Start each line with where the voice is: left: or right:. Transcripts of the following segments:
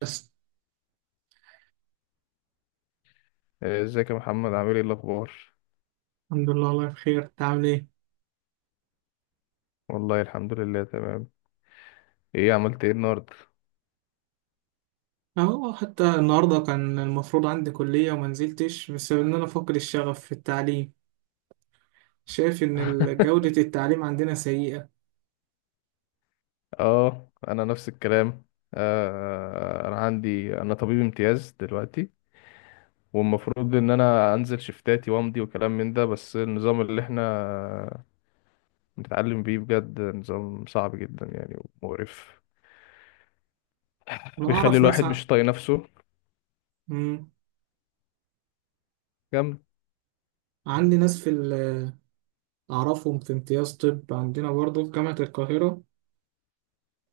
right: بس.
left: آه، ازيك يا محمد؟ عامل ايه الاخبار؟
right: الحمد لله، والله بخير. انت عامل ايه؟
left: والله الحمد لله تمام. عملت ايه النهارده؟
right: اهو حتى النهارده كان المفروض عندي كلية وما نزلتش بسبب ان انا فاقد الشغف في التعليم. شايف ان جودة التعليم عندنا سيئة.
left: اه، انا نفس الكلام. آه، انا طبيب امتياز دلوقتي، والمفروض ان انا انزل شفتاتي وامضي وكلام من ده، بس النظام اللي احنا بنتعلم بيه بجد نظام صعب جدا يعني، ومقرف،
right: انا
left: بيخلي
right: اعرف ناس
left: الواحد
right: ع...
left: مش طايق نفسه.
right: مم.
left: جامد.
right: عندي ناس في ال... اعرفهم في امتياز طب عندنا برضه في جامعة القاهرة،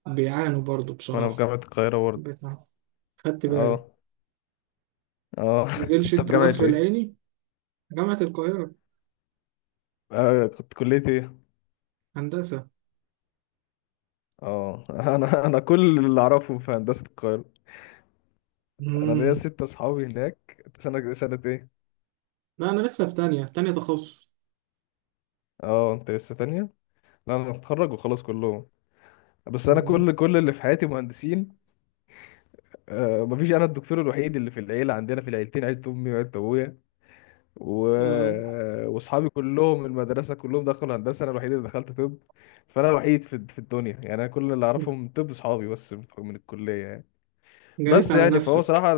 right: بيعانوا برضه
left: وانا في
right: بصراحة.
left: جامعة القاهرة برضه.
right: بتاع. خدت بالي.
left: اه، اه.
right: نزلش
left: انت في
right: انت
left: جامعة
right: القصر
left: ايه؟
right: العيني؟ جامعة القاهرة.
left: آه، كنت كلية ايه؟
right: هندسة.
left: اه. انا كل اللي اعرفهم في هندسه القاهره. انا ليا
right: مم.
left: ست اصحابي هناك. انت سنه ايه؟
right: لا، انا لسه في تانية تخصص.
left: اه، انت لسه تانية. لا انا هتخرج وخلاص. كلهم، بس انا
right: مم.
left: كل اللي في حياتي مهندسين. آه، مفيش، انا الدكتور الوحيد اللي في العيله عندنا، في العيلتين، عيله امي وعيله ابويا. و...
right: آه.
left: واصحابي كلهم من المدرسه كلهم دخلوا هندسه، انا الوحيد اللي دخلت طب. فانا الوحيد في الدنيا، يعني انا كل اللي اعرفهم طب اصحابي بس من الكليه يعني.
right: جنيت
left: بس
right: على
left: يعني فهو
right: نفسك.
left: صراحه،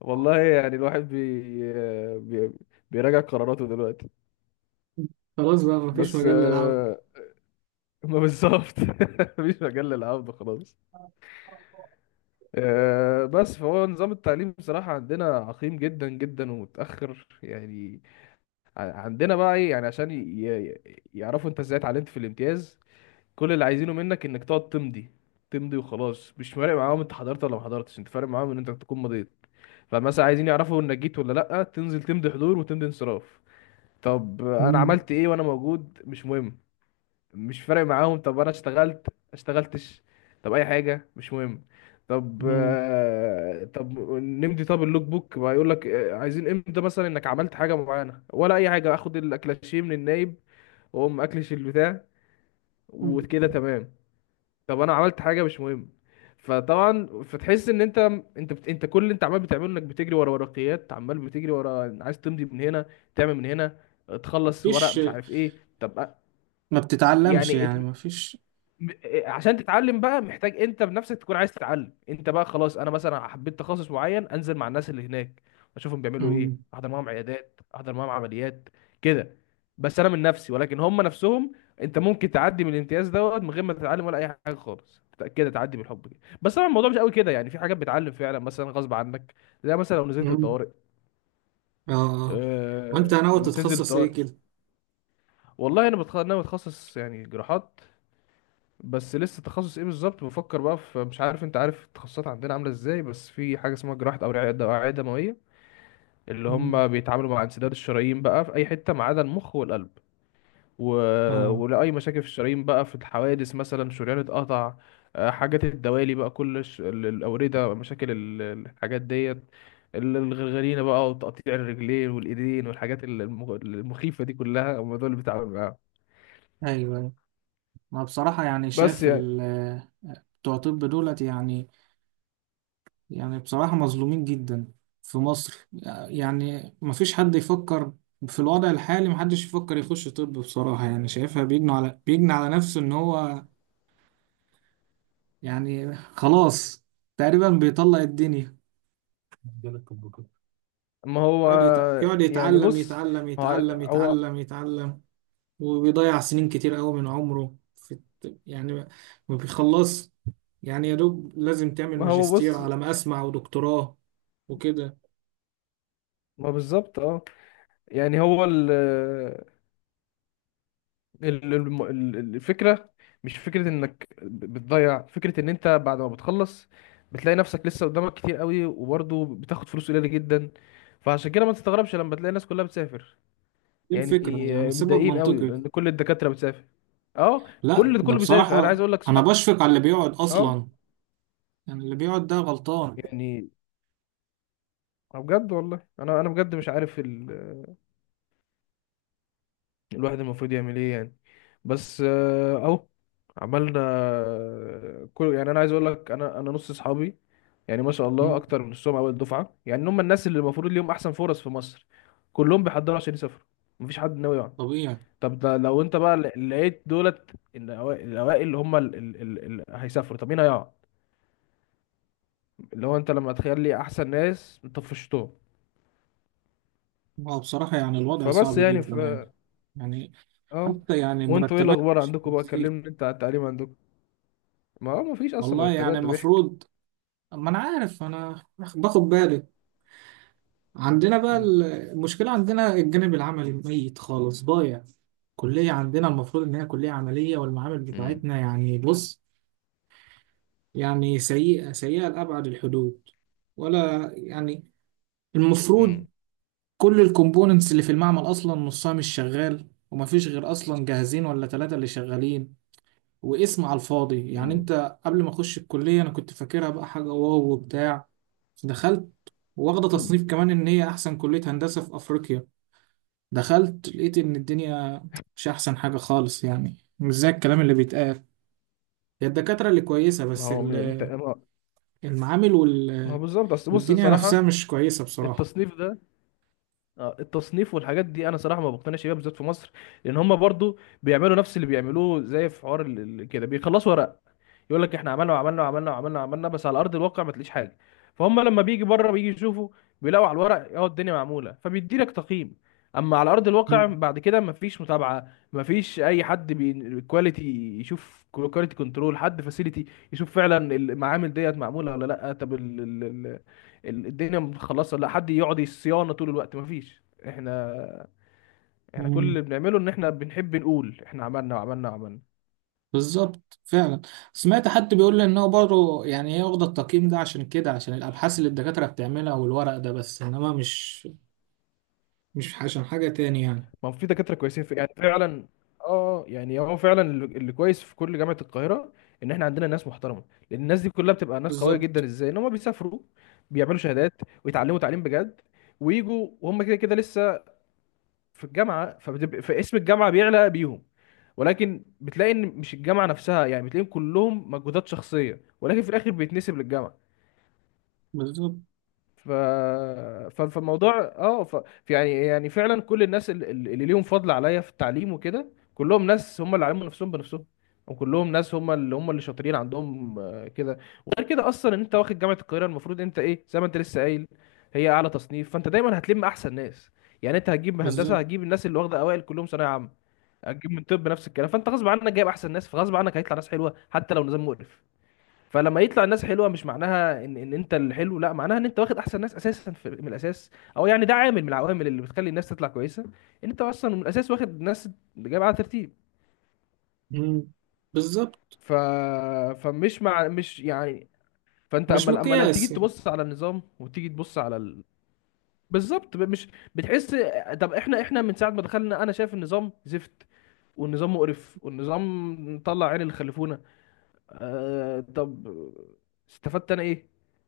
left: والله يعني الواحد بيراجع قراراته دلوقتي.
right: خلاص بقى، مفيش
left: بس
right: مجال للعب.
left: آه، ما بالظبط. مفيش مجال للعبد خلاص. آه، بس فهو نظام التعليم بصراحة عندنا عقيم جدا جدا ومتأخر يعني. عندنا بقى ايه؟ يعني عشان يعرفوا انت ازاي اتعلمت في الامتياز، كل اللي عايزينه منك انك تقعد تمضي. تمضي وخلاص، مش فارق معاهم انت حضرت ولا ما حضرتش، انت فارق معاهم ان انت تكون مضيت. فمثلا عايزين يعرفوا انك جيت ولا لا، تنزل تمضي حضور وتمضي انصراف. طب انا
right: مم.
left: عملت ايه وانا موجود؟ مش مهم، مش فارق معاهم. طب انا اشتغلت اشتغلتش، طب اي حاجه، مش مهم. طب
right: مم.
left: آه، طب نمضي، طب اللوك بوك بقى يقول لك آه، عايزين امتى مثلا انك عملت حاجه معينه ولا اي حاجه، اخد الاكلاشيه من النايب، واقوم اكلش البتاع، وكده تمام. طب انا عملت حاجه، مش مهم. فطبعا فتحس ان انت، انت كل اللي انت عمال بتعمله انك بتجري ورا ورقيات، عمال بتجري ورا عايز تمضي من هنا، تعمل من هنا، تخلص ورق
right: مفيش،
left: مش عارف ايه. طب أ-
right: ما بتتعلمش
left: يعني
right: يعني، مفيش.
left: إيه، عشان تتعلم بقى محتاج انت بنفسك تكون عايز تتعلم انت بقى. خلاص انا مثلا حبيت تخصص معين، انزل مع الناس اللي هناك، اشوفهم بيعملوا ايه،
right: مم.
left: احضر معاهم عيادات، احضر معاهم عمليات، كده. بس انا من نفسي، ولكن هم نفسهم انت ممكن تعدي من الامتياز دوت من غير ما تتعلم ولا اي حاجه خالص، كده تعدي بالحب كده. بس طبعا الموضوع مش قوي كده، يعني في حاجات بتعلم فعلا مثلا غصب عنك، زي مثلا لو نزلت
right: مم.
left: الطوارئ.
right: اه، آه. وانت ناوي
left: لما بتنزل
right: تتخصص ايه
left: الطوارئ،
right: كده؟
left: والله انا انا بتخصص يعني جراحات، بس لسه تخصص ايه بالظبط بفكر بقى في، مش عارف انت عارف التخصصات عندنا عامله ازاي، بس في حاجه اسمها جراحه اوعيه، اوعيه دمويه، اللي
right: مم.
left: هم بيتعاملوا مع انسداد الشرايين بقى في اي حته ما عدا المخ والقلب. و...
right: اه،
left: ولاي مشاكل في الشرايين بقى، في الحوادث مثلا شريان اتقطع، آه، حاجات الدوالي بقى، الاورده، مشاكل الحاجات ديت، الغرغرينه بقى، وتقطيع الرجلين والايدين والحاجات المخيفه دي كلها، هم دول اللي بيتعاملوا معاهم.
right: ايوه أيوة. ما بصراحة يعني
left: بس
right: شايف
left: يعني،
right: بتوع طب دولت يعني، يعني بصراحة مظلومين جدا في مصر. يعني ما فيش حد يفكر في الوضع الحالي، ما حدش يفكر يخش طب بصراحة. يعني شايفها بيجني على نفسه ان هو، يعني خلاص تقريبا بيطلق الدنيا، مجال الكمبيوتر.
left: ما هو
right: يقعد
left: يعني،
right: يتعلم
left: بص،
right: يتعلم
left: هو
right: يتعلم
left: هو
right: يتعلم يتعلم، وبيضيع سنين كتير قوي من عمره في يعني ما بيخلص. يعني يا دوب لازم تعمل
left: ما هو
right: ماجستير
left: بص
right: على ما أسمع ودكتوراه وكده.
left: ما بالظبط، اه، يعني هو الفكرة مش فكرة انك بتضيع، فكرة ان انت بعد ما بتخلص بتلاقي نفسك لسه قدامك كتير قوي، وبرضه بتاخد فلوس قليلة جدا. فعشان كده ما تستغربش لما تلاقي الناس كلها بتسافر،
right: دي
left: يعني
right: الفكرة، يعني سبب
left: متضايقين قوي
right: منطقي.
left: لان كل الدكاترة بتسافر. اه،
right: لا، ده
left: كله بيسافر، انا عايز
right: بصراحة
left: اقول لك
right: أنا
left: صح،
right: بشفق على اللي بيقعد
left: اه
right: أصلا. يعني اللي بيقعد ده غلطان.
left: يعني. آه بجد، والله انا، انا بجد مش عارف الواحد المفروض يعمل ايه يعني. بس آه، اهو عملنا آه، كل، يعني انا عايز اقول لك، انا نص اصحابي يعني ما شاء الله،
right: مم.
left: اكتر من نصهم اول دفعه، يعني هم الناس اللي المفروض ليهم احسن فرص في مصر، كلهم بيحضروا عشان يسافروا، مفيش حد ناوي يقعد.
right: طبيعي.
left: طب ده لو انت بقى لقيت دولت الاوائل اللي هم اللي هيسافروا، طب مين هيقعد؟ اللي هو انت لما تخلي احسن ناس طفشتهم.
right: هو بصراحة يعني الوضع
left: فبس
right: صعب
left: يعني ف
right: جدا يعني، يعني
left: اه.
right: حتى يعني
left: وانتوا ايه
right: مرتبات
left: الاخبار
right: مش
left: عندكم بقى؟
right: بتزيد.
left: كلمني انت على التعليم عندكم. ما هو مفيش اصلا
right: والله يعني
left: مرتبات، ده ضحك.
right: المفروض، ما انا عارف، انا باخد بالي. عندنا بقى
left: مم.
right: المشكله عندنا الجانب العملي ميت خالص ضايع. كليه عندنا المفروض ان هي كليه عمليه، والمعامل
left: امم.
right: بتاعتنا يعني بص، يعني سيئه سيئه لابعد الحدود. ولا يعني المفروض
left: امم.
right: كل الكومبوننتس اللي في المعمل اصلا نصها مش شغال، ومفيش غير اصلا جاهزين ولا ثلاثه اللي شغالين، واسم على الفاضي. يعني
left: مم.
right: انت قبل ما اخش الكلية انا كنت فاكرها بقى حاجة واو وبتاع. دخلت واخدة
left: مم.
right: تصنيف كمان ان هي احسن كلية هندسة في افريقيا. دخلت لقيت ان الدنيا مش احسن حاجة خالص، يعني مش زي الكلام اللي بيتقال. هي الدكاترة اللي كويسة،
left: ما
right: بس
left: هو من انت ما
right: المعامل
left: ما هو بالظبط، اصل بص
right: والدنيا نفسها
left: صراحه،
right: مش كويسة بصراحة.
left: التصنيف ده، آه، التصنيف والحاجات دي انا صراحه ما بقتنعش بيها بالذات في مصر، لان هم برضو بيعملوا نفس اللي بيعملوه، زي في حوار كده بيخلصوا ورق، يقول لك احنا عملنا وعملنا وعملنا وعملنا وعملنا، بس على ارض الواقع ما تلاقيش حاجه. فهم لما بيجي بره بيجي يشوفوا، بيلاقوا على الورق اه الدنيا معموله، فبيدي لك تقييم. اما على ارض الواقع
right: مم.
left: بعد كده ما فيش متابعه، ما فيش اي حد كواليتي يشوف، كواليتي كنترول، حد فاسيلتي يشوف فعلا المعامل ديت معموله ولا لا، طب الدنيا متخلصه ولا لا، حد يقعد الصيانه طول الوقت، ما فيش. احنا، كل
right: مم.
left: اللي بنعمله ان احنا بنحب نقول احنا عملنا وعملنا وعملنا.
right: بالظبط فعلا. سمعت حد بيقول لي ان هو برضه، يعني هي واخده التقييم ده عشان كده، عشان الابحاث اللي الدكاتره بتعملها والورق ده، بس انما مش عشان حاجة تاني يعني.
left: ما هو في دكاترة كويسين في، يعني فعلا، اه، آه، يعني هو فعلا اللي كويس في كل جامعة القاهرة ان احنا عندنا ناس محترمة، لان الناس دي كلها بتبقى ناس قوية جدا
right: بالظبط.
left: ازاي ان هم بيسافروا، بيعملوا شهادات ويتعلموا تعليم بجد، ويجوا وهم كده كده لسه في الجامعة، فبتبقى فاسم الجامعة بيعلى بيهم، ولكن بتلاقي ان مش الجامعة نفسها، يعني بتلاقيهم كلهم مجهودات شخصية، ولكن في الاخر بيتنسب للجامعة.
right: بالظبط.
left: ف... فالموضوع اه يعني، فعلا كل الناس اللي ليهم فضل عليا في التعليم وكده كلهم ناس هم اللي علموا نفسهم بنفسهم، وكلهم ناس هم اللي شاطرين عندهم آه، كده. وغير كده اصلا ان انت واخد جامعه القاهره، المفروض انت ايه زي ما انت لسه قايل، هي اعلى تصنيف، فانت دايما هتلم احسن ناس، يعني انت هتجيب هندسه
right: بالظبط.
left: هتجيب الناس اللي واخده اوائل كلهم ثانويه عامه، هتجيب من طب نفس الكلام، فانت غصب عنك جايب احسن ناس، فغصب عنك هيطلع ناس حلوه حتى لو نظام مقرف. فلما يطلع الناس حلوه مش معناها ان انت الحلو، لا معناها ان انت واخد احسن ناس اساسا في، من الاساس. او يعني ده عامل من العوامل اللي بتخلي الناس تطلع كويسه، ان انت اصلا من الاساس واخد ناس جايبه على ترتيب.
right: مم. بالظبط.
left: ف فمش مع مش يعني فانت
right: مش
left: اما لو تيجي
right: مقياس يعني.
left: تبص على النظام وتيجي تبص على بالظبط، مش بتحس. طب احنا، احنا من ساعه ما دخلنا انا شايف النظام زفت، والنظام مقرف، والنظام طلع عين اللي خلفونا. آه طب استفدت انا ايه؟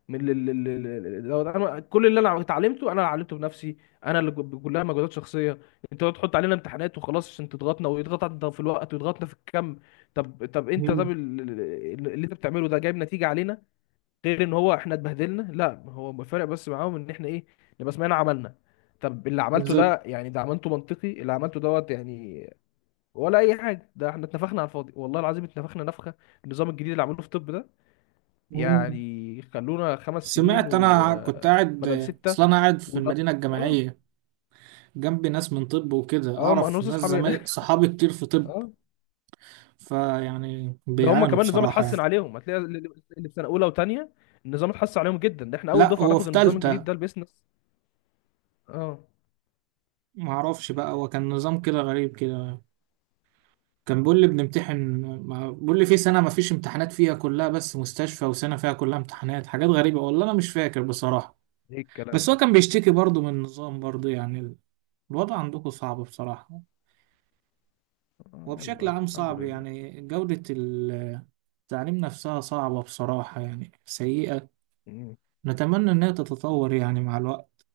left: من لو انا كل اللي انا اتعلمته انا اللي علمته بنفسي، انا اللي كلها مجهودات شخصيه. انتوا تحط علينا امتحانات وخلاص عشان تضغطنا ويضغط انت في الوقت ويضغطنا في الكم. طب طب انت طب
right: مم.
left: ال- ال- ال- اللي انت بتعمله ده جايب نتيجه علينا غير ان هو احنا اتبهدلنا؟ لا هو الفرق بس معاهم ان احنا ايه، نبقى سمعنا عملنا. طب اللي عملته
right: بالظبط.
left: ده يعني ده عملته منطقي اللي عملته دوت يعني، ولا اي حاجه؟ ده احنا اتنفخنا على الفاضي، والله العظيم اتنفخنا نفخه. النظام الجديد اللي عملوه في الطب ده،
right: مم.
left: يعني خلونا 5 سنين
right: سمعت، أنا كنت قاعد،
left: وبدل 6.
right: أصل أنا قاعد في
left: وده
right: المدينة
left: اه
right: الجامعية، جنبي ناس من طب وكده.
left: اه، ما انا
right: أعرف
left: نص
right: ناس
left: اصحابي هنا.
right: زمايل صحابي كتير في طب،
left: اه،
right: فيعني
left: ده هم
right: بيعانوا
left: كمان نظام
right: بصراحة يعني.
left: اتحسن عليهم، هتلاقي اللي في سنه اولى وثانيه النظام اتحسن عليهم جدا، ده احنا اول
right: لا،
left: دفعه
right: هو
left: ناخد
right: في
left: النظام الجديد
right: تالتة.
left: ده البيزنس. اه.
right: معرفش بقى، هو كان نظام كده غريب كده. كان بيقول لي بنمتحن، ما بيقول لي في سنة ما فيش امتحانات فيها كلها بس مستشفى، وسنة فيها كلها امتحانات. حاجات غريبة والله، أنا مش فاكر بصراحة.
left: ايه الكلام
right: بس هو
left: ده؟
right: كان بيشتكي برضه من النظام برضه. يعني الوضع عندكم صعب بصراحة،
left: آه،
right: وبشكل
left: يلا
right: عام
left: الحمد
right: صعب.
left: لله.
right: يعني جودة التعليم نفسها صعبة بصراحة يعني سيئة.
left: مم.
right: نتمنى إنها تتطور يعني مع الوقت.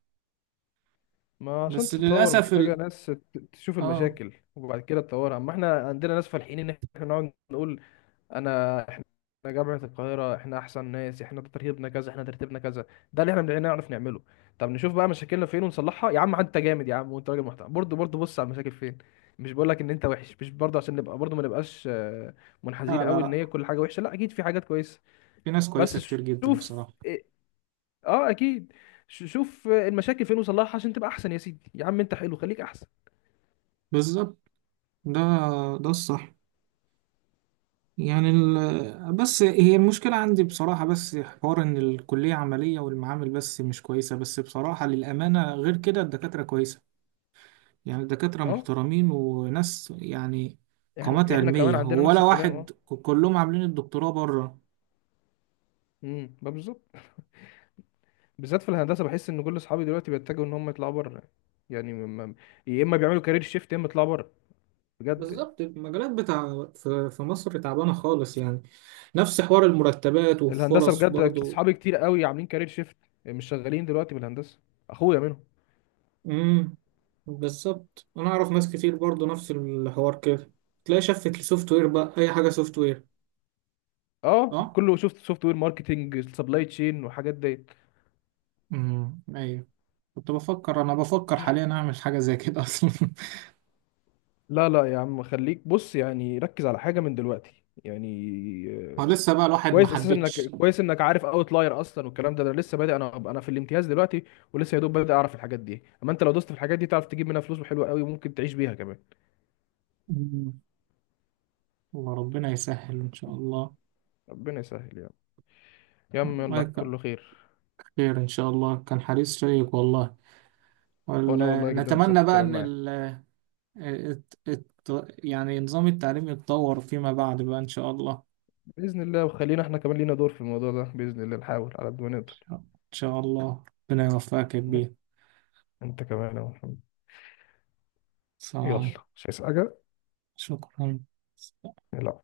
left: ما عشان
right: بس
left: تتطور
right: للأسف
left: محتاجه ناس تشوف
right: آه.
left: المشاكل وبعد كده تطورها، اما احنا عندنا ناس فالحين ان احنا نقعد نقول احنا جامعه القاهره، احنا احسن ناس، احنا ترتيبنا كذا، احنا ترتيبنا كذا، ده اللي احنا بنعرف نعمله. طب نشوف بقى مشاكلنا فين ونصلحها يا عم، انت جامد يا عم وانت راجل محترم برضه، برضه بص على المشاكل فين. مش بقول لك ان انت وحش، مش برضه عشان نبقى برضه ما نبقاش آه،
right: لا
left: منحازين
right: لا
left: قوي ان
right: لا،
left: هي كل حاجه وحشه، لا اكيد في حاجات كويسه.
right: في ناس
left: بس
right: كويسة كتير جدا
left: شوف
right: بصراحة.
left: إيه- اه اكيد. شوف آه، المشاكل فين وصلحها عشان تبقى احسن يا سيدي، يا عم انت حلو خليك احسن.
right: بالظبط. ده ده الصح. يعني بس هي المشكلة عندي بصراحة، بس حوار إن الكلية عملية والمعامل بس مش كويسة، بس بصراحة للأمانة غير كده الدكاترة كويسة. يعني الدكاترة
left: اه،
right: محترمين وناس، يعني قامات
left: احنا كمان
right: علمية،
left: عندنا نفس
right: ولا
left: الكلام،
right: واحد
left: اه.
right: كلهم عاملين الدكتوراه بره.
left: امم، بالظبط. بالذات في الهندسه بحس ان كل اصحابي دلوقتي بيتجهوا ان هم يطلعوا بره، يعني يا اما بيعملوا كارير شيفت يا اما يطلعوا بره بجد.
right: بالظبط المجالات بتاع في مصر تعبانة خالص يعني، نفس حوار المرتبات
left: الهندسه
right: والفرص
left: بجد،
right: برضو.
left: اصحابي كتير قوي عاملين كارير شيفت، مش شغالين دلوقتي بالهندسه، اخويا منهم.
right: امم، بالظبط. أنا أعرف ناس كتير برضو نفس الحوار كده. تلاقي شفت السوفت وير بقى، أي حاجة سوفت وير.
left: اه،
right: اه.
left: كله شفت سوفت وير، ماركتنج، سبلاي تشين وحاجات ديت.
right: امم، ايوه. كنت بفكر، انا بفكر حاليا اعمل حاجه زي كده اصلا
left: لا لا يا عم، خليك بص يعني ركز على حاجه من دلوقتي يعني.
right: هو
left: آه،
right: لسه بقى، الواحد ما
left: كويس اساسا انك،
right: حددش.
left: كويس انك عارف اوت لاير اصلا والكلام ده، انا لسه بادئ، انا في الامتياز دلوقتي، ولسه يا دوب بادئ اعرف الحاجات دي، اما انت لو دوست في الحاجات دي تعرف تجيب منها فلوس حلوه قوي، وممكن تعيش بيها كمان.
right: أمم، والله ربنا يسهل ان شاء الله.
left: ربنا يسهل يا عم، يا عم يلا
right: والله ك-
left: كله خير.
right: خير ان شاء الله. كان حديث شيق والله.
left: وانا والله
right: وال-
left: جدا انبسطت
right: نتمنى بقى
left: الكلام
right: ان
left: معاك.
right: يعني نظام التعليم يتطور فيما بعد بقى ان شاء الله.
left: باذن الله، وخلينا احنا كمان لينا دور في الموضوع ده باذن الله، نحاول على قد ما نقدر.
right: ان شاء الله. ربنا يوفقك يا كبير.
left: انت كمان يا محمد. يلا،
right: صحيح.
left: مش عايز حاجه.
right: شكرا.
left: يلا.